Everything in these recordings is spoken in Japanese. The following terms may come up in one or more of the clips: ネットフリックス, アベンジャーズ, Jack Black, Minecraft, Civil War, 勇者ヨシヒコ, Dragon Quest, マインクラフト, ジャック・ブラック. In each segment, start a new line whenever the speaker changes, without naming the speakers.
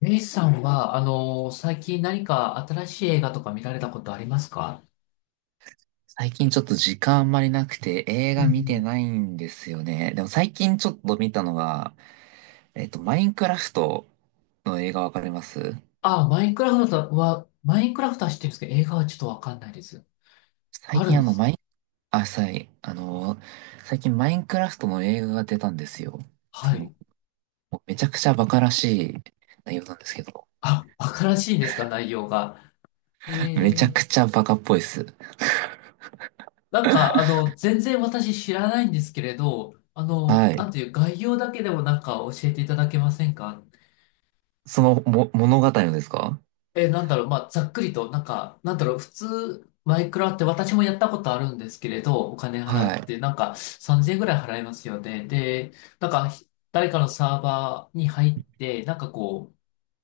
レイさんは、最近何か新しい映画とか見られたことありますか？
最近ちょっと時間あんまりなくて映
うん
画
う
見て
ん。
ないんですよね。でも最近ちょっと見たのが、マインクラフトの映画わかります？
あ、マインクラフトは、マインクラフトは知ってるんですけど、映画はちょっとわかんないです。
最
ある
近
ん
あ
で
の、
す
マイ
ね。
ン、あ、さい、あの、最近マインクラフトの映画が出たんですよ。
は
その、
い。
もうめちゃくちゃバカらしい内容なんですけど、
あ、わからしいんですか、内容が。え
めちゃ
ー、
くちゃバカっぽいです。
全然私知らないんですけれど、
はい。
なんていう、概要だけでもなんか教えていただけませんか？
その、物語のですか？
え、なんだろう、まあ、ざっくりと、なんか、なんだろう、普通、マイクラって私もやったことあるんですけれど、お金払
は
っ
い。
て、なんか、3000円ぐらい払いますよね。で、なんか、誰かのサーバーに入って、なんかこう、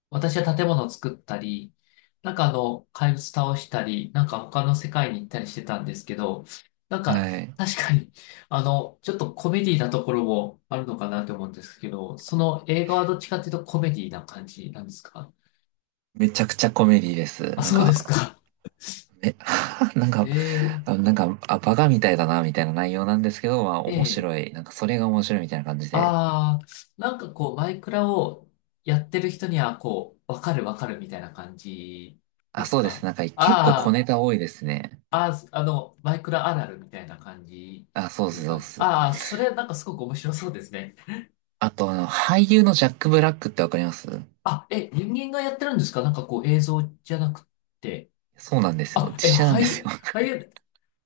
私は建物を作ったり、怪物倒したり、なんか他の世界に行ったりしてたんですけど、なん
は
か、
い。
確かに、ちょっとコメディなところもあるのかなと思うんですけど、その映画はどっちかっていうとコメディな感じなんですか？
めちゃくちゃコメディです。
あ、
なん
そうです
か、
か。
え、なん
え
か、
ー、
なんか、バカみたいだな、みたいな内容なんですけど、まあ、
え
面
え。
白い。なんか、それが面白いみたいな感じで。
ああ。なんかこう、マイクラをやってる人には、こう、わかるわかるみたいな感じで
あ、
す
そうです。
か？
なんか、結構小
あ、
ネタ多いですね。
ああー、マイクラあるあるみたいな感じ
あ、そうっ
です
す、そう
か
っ
ね。
す。
ああ、それなんかすごく面白そうですね。
あと、俳優のジャック・ブラックってわかります？
あ、え、人間がやってるんですか？なんかこう、映像じゃなくて。
そうなんですよ。
あ、
実
え、
写なん
俳
ですよ。
優、俳 優、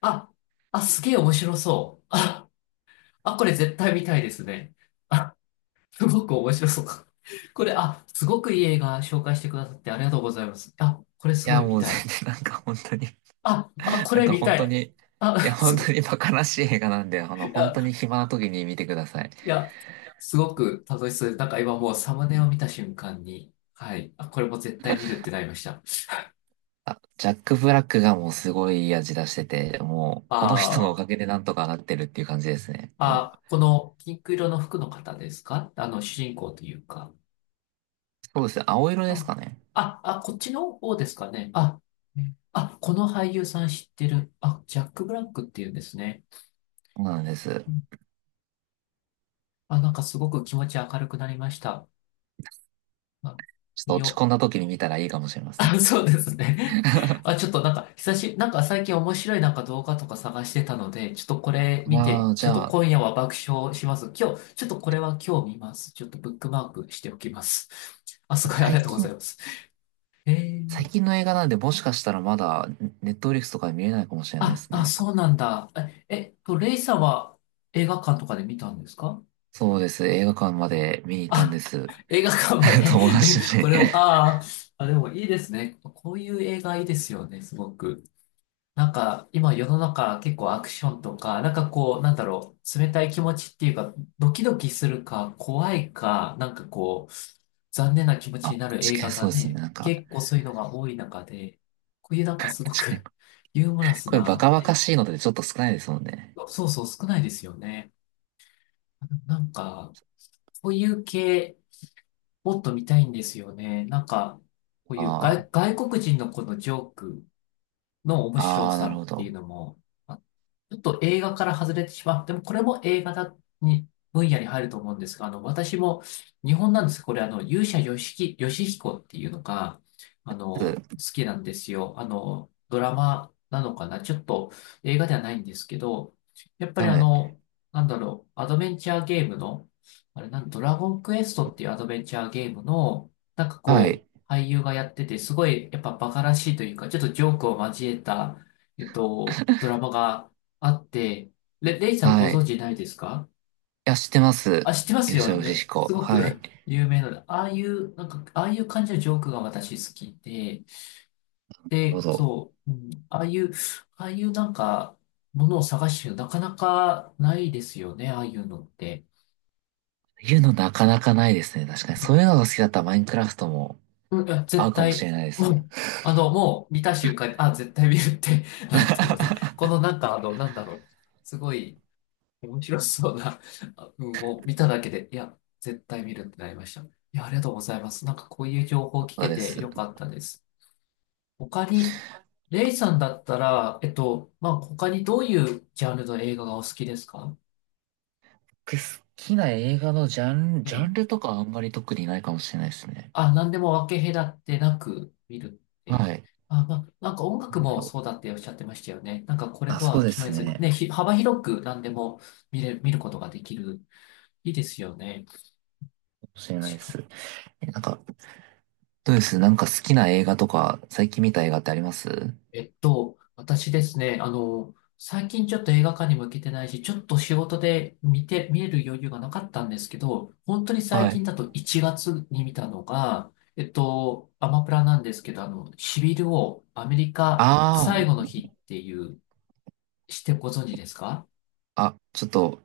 あ、あ、すげえ面白そう。あ、あ、これ絶対見たいですね。すごく面白そう。これ、あ、すごくいい映画紹介してくださってありがとうございます。あ、これ
い
すご
や、
い見
もう
た
全
い。
然、なんか、本当に、
あ、あ、こ
なん
れ
か、
見
本
た
当
い。
に、い
あ、
や、
す
本当
ご、
にバカらしい映画なんで、
い
本
や、
当に暇な時に見てください。
いや、すごく楽しそうです。なんか今もうサムネを見た瞬間に、はい、あ、これも絶対見るってなりました。
あ、ジャック・ブラックがもうすごいいい味出してて、もう、
あ
この人のおかげ
ー、
でなんとかなってるっていう感じですね。もう
あ、このピンク色の服の方ですか？あの、主人公というか。
そうですね。青色です
あ、
かね。
あ、あ、こっちの方ですかね。あ、あ、この俳優さん知ってる。あ、ジャック・ブラックっていうんですね。
そうなんです。
あ、なんかすごく気持ち明るくなりました。まあ、
ちょっと
見
落ち
よ
込
う。
んだ時に見たらいいかもしれま せ
あ、
ん。
そうですね。あ、ちょ っとなんか、久し、なんか最近面白いなんか動画とか探してたので、ちょっとこれ見
ま
て、
あ、
ち
じ
ょっと
ゃあ、
今夜は爆笑します。今日、ちょっとこれは今日見ます。ちょっとブックマークしておきます。あ、すごいあり
最
がとうござ
近、
います。え
最
ー、
近の映画なんで、もしかしたらまだ、ネットフリックスとかで見れないかもしれないで
あ、
す
あ、
ね。
そうなんだ。え、レイさんは映画館とかで見たんですか？
そうです。映画館まで見に行ったんで
あ、
す。
映画館ま で。
友達と一 緒
こ
に。
れを、ああ、あ、でもいいですね。こういう映画いいですよね、すごく。なんか、今世の中結構アクションとか、なんかこう、なんだろう、冷たい気持ちっていうか、ドキドキするか、怖いか、なんかこう、残念な気持
あ、
ちに
確
なる映
かに
画
そう
が
です
ね、
ね。なんか、
結構そういうのが多い中で、こういうなんか
確
すご
かに、
く ユーモラス
これバ
な、
カバカ
ね、
しいのでちょっと少ないですもんね。
そうそう、少ないですよね。なんか、こういう系、もっと見たいんですよね。なんか、こういう
あ
外、外国人のこのジョークの面白
あ、ああ、な
さ
る
っ
ほ
ていう
ど。
のも、ちょっと映画から外れてしまっても、これも映画だに、分野に入ると思うんですが、私も、日本なんですこれ、勇者よしき、よしひこっていうのが、好きなんですよ。あの、ドラマなのかな、ちょっと映画ではないんですけど、やっぱり
はい。
なんだろう、アドベンチャーゲームの、あれなん、ドラゴンクエストっていうアドベンチャーゲームの、なんか
は
こ
い。
う、俳優がやってて、すごい、やっぱバカらしいというか、ちょっとジョークを交えた、ドラマが、あって、レ、レイさんご
はい。い
存知ないですか？
や、知ってます。
あ、知ってます
勇者
よ
ヨシ
ね。
ヒコ。
すご
は
く
い。なる
有名なので、ああいう、なんか、ああいう感じのジョークが私好きで、
ほ
で、
ど。
そう、うん、ああいう、ああいうなんか、ものを探してるのなかなかないですよね、ああいうのって。
いうのなかなかないですね。確かに。そういうのが好きだったらマインクラフトも
うん、いや、
合
絶
うかもし
対、
れないで
も
す。
う、もう見た瞬間に、あ、絶対見るって なったので、このなんか、なんだろう、すごい、面白そうな、あうん、もう見ただけで、いや、絶対見るってなりました。いや、ありがとうございます。なんかこういう情報を聞
そう
け
で
て
す。
よ
で
かったです。他に、レイさんだったら、まあ、他にどういうジャンルの映画がお好きですか？
好きな映画のジャン、
え
ジャ
え。
ンルとかあんまり特にないかもしれないですね。
あ、何でも分け隔てなく見るって。
はい。
あ、まあ、なんか音
な
楽
んだ
も
ろ
そう
う。
だっておっしゃってましたよね。なんかこれ
あ、
と
そう
は
で
決め
す
ずに、
ね。
ね、幅広く何でも見れ、見ることができる。いいですよね。
かもしれないです。なんか、どうです？なんか好きな映画とか、最近見た映画ってあります？
私ですね、最近ちょっと映画館にも行けてないし、ちょっと仕事で見て、見える余裕がなかったんですけど、本当に最
は
近
い。
だと1月に見たのが、アマプラなんですけど、シビルをアメリカ
あ
最後の日っていう、してご存知ですか？
あ、あ、ちょっと、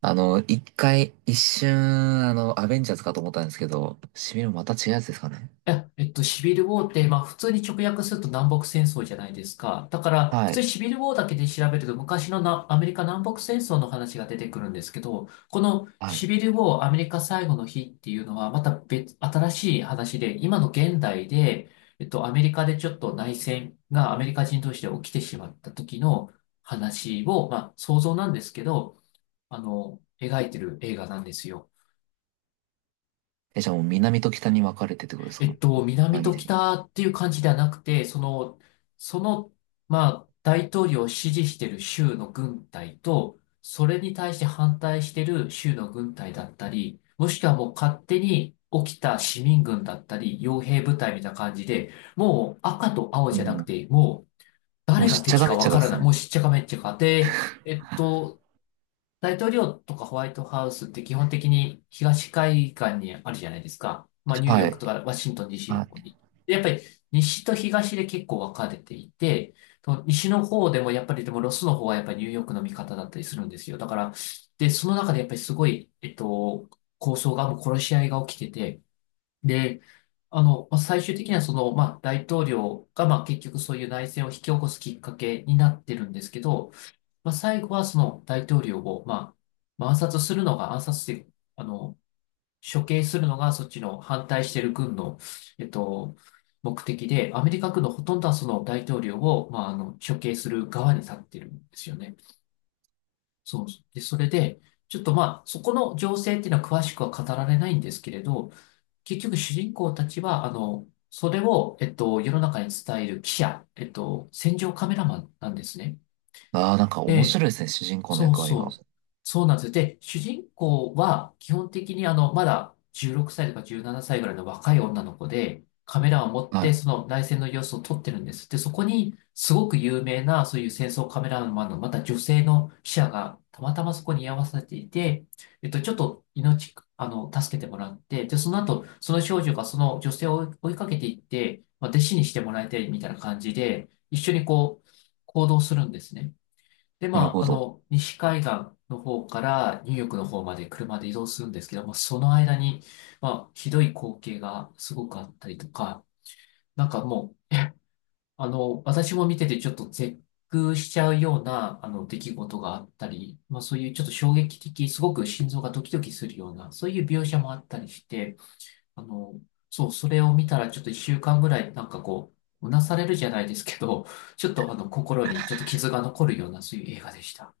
1回、一瞬、アベンジャーズかと思ったんですけど、シミのまた違うやつですかね。
いや、シビルウォーって、まあ、普通に直訳すると南北戦争じゃないですか。だから、普
は
通に
い。
シビルウォーだけで調べると、昔のなアメリカ南北戦争の話が出てくるんですけど、この
はい。
シビルウォーアメリカ最後の日っていうのは、また別、新しい話で、今の現代で、アメリカでちょっと内戦がアメリカ人同士で起きてしまった時の話を、まあ、想像なんですけど、描いてる映画なんですよ。
え、じゃあもう南と北に分かれてってことですか？
南
前み
と
たいに。
北っていう感じではなくて、その、その、まあ、大統領を支持している州の軍隊と、それに対して反対している州の軍隊だったり、もしくはもう勝手に起きた市民軍だったり、傭兵部隊みたいな感じで、もう赤と青
も
じゃなく
う
て、もう
もう
誰
し
が
っちゃ
敵
かめ
か
っ
わ
ちゃか
か
で
ら
す
ない。
ね。
もうしっちゃかめっちゃかで、えっと、大統領とかホワイトハウスって基本的に東海岸にあるじゃないですか。まあ、ニューヨ
は
ー
い。
クとかワシントン DC
は
の
い。
方に。でやっぱり西と東で結構分かれていて、その西の方でもやっぱりでもロスの方はやっぱりニューヨークの味方だったりするんですよ。だから、で、その中でやっぱりすごい、抗争が、もう殺し合いが起きてて、で、まあ最終的にはその、まあ、大統領が、まあ、結局そういう内戦を引き起こすきっかけになってるんですけど、まあ、最後はその大統領を、まあ、まあ暗殺するのが、暗殺して、あの、処刑するのがそっちの反対してる軍の、えっと、目的で、アメリカ軍のほとんどはその大統領を、まあ、処刑する側に立ってるんですよね。そう。で、それで、ちょっとそこの情勢っていうのは詳しくは語られないんですけれど、結局主人公たちは、それを、世の中に伝える記者、戦場カメラマンなんですね。
ああ、なんか面
で、
白いですね、主人公の
そう
役割が。
そう。そうなんですよ。で、主人公は基本的にまだ16歳とか17歳ぐらいの若い女の子で、カメラを持っ
は
て
い。
その内戦の様子を撮ってるんです。で、そこにすごく有名なそういう戦争カメラマンのまた女性の記者がたまたまそこに居合わせていて、ちょっと命、助けてもらって、で、その後、その少女がその女性を追いかけていって、まあ、弟子にしてもらいたいみたいな感じで、一緒にこう、行動するんですね。で、ま
なるほ
あ、あ
ど。
の、西海岸の方からニューヨークの方まで車で移動するんですけども、その間に、まあ、ひどい光景がすごくあったりとか、なんかもう、私も見ててちょっと絶句しちゃうような、出来事があったり、まあ、そういうちょっと衝撃的、すごく心臓がドキドキするような、そういう描写もあったりして、あの、そう、それを見たらちょっと一週間ぐらい、なんかこう、うなされるじゃないですけど、ちょっと心にちょっと傷が残るような、そういう映画でした。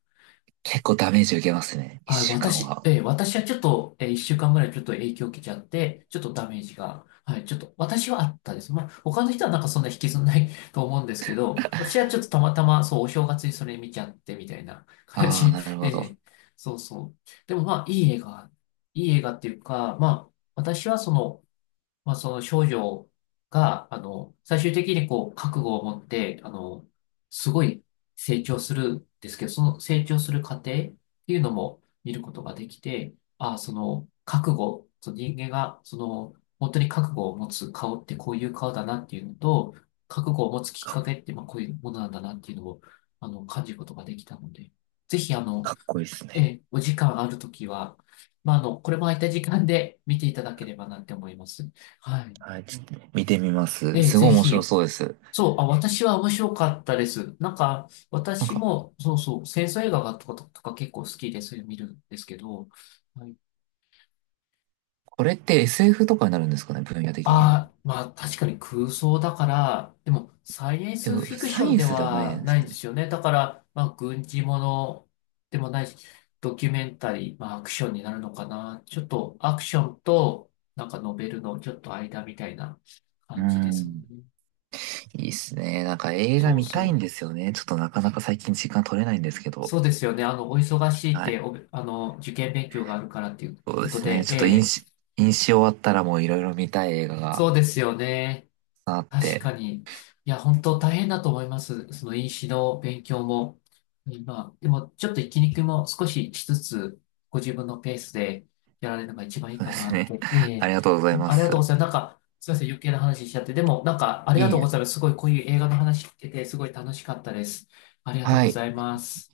結構ダメージ受けますね、
あ、
1週間
私、
は。
私はちょっと、一週間ぐらいちょっと影響を受けちゃって、ちょっとダメージが、はい、ちょっと、私はあったです。まあ、他の人はなんかそんな引きずんない と思うんですけど、私はちょっとたまたま、そう、お正月にそれ見ちゃってみたいな感
ああ、
じ。
なる ほど。
そうそう。でもまあ、いい映画、いい映画っていうか、まあ、私はその、まあ、その少女が、最終的にこう、覚悟を持って、すごい成長するんですけど、その成長する過程っていうのも見ることができて、ああ、その、覚悟、その人間が、その、本当に覚悟を持つ顔ってこういう顔だなっていうのと、覚悟を持つきっかけって、まあ、こういうものなんだなっていうのを、感じることができたので、ぜひ、
かっこいいです
え
ね。
え、お時間あるときは、まあ、あの、これも空いた時間で見ていただければなって思います。はい。
はい、ちょっと見てみます。
ええ、
すご
ぜ
い面白
ひ。
そうです。
そう、あ、私は面白かったです。なんか、
なん
私
か、
も、そうそう、戦争映画がとか、とか結構好きで、そういうの見るんですけど、はい。
これって SF とかになるんですかね、分野的には。
ああ、まあ確かに空想だから、でもサイエン
で
ス
も、
フィクシ
サイ
ョン
エン
で
スではないじゃ
は
ないで
な
す
いん
か
で
ね。
すよね。だから、まあ軍事ものでもないし、ドキュメンタリー、まあアクションになるのかな。ちょっとアクションとなんかノベルのちょっと間みたいな
う
感じですもん
ん。
ね。
いいっすね。なんか映画
そう
見たいん
そう。
ですよね。ちょっとなかなか最近時間取れないんですけど。
そうですよね。あの、お忙しいっ
は
て、
い。
あの、受験勉強があるからっていう
そう
こ
で
と
すね。
で、
ち
え
ょっと飲
え、
酒、飲酒終わったらもういろいろ見たい映画が
そうですよね。
あっ
確か
て。
に。いや、本当大変だと思います。その飲酒の勉強も。今、でもちょっと息抜も少ししつつ、ご自分のペースでやられるのが一番いい
そう
か
で
な
す
っ
ね。
て。え
あ
え、
りがとうございま
ありがとう
す。
ございます。なんか、すいません、余計な話しちゃって。でも、なんか、あり
いえ
がと
い
うご
え。
ざいます。すごい、こういう映画の話聞けて、すごい楽しかったです。ありがとう
は
ご
い。
ざいます。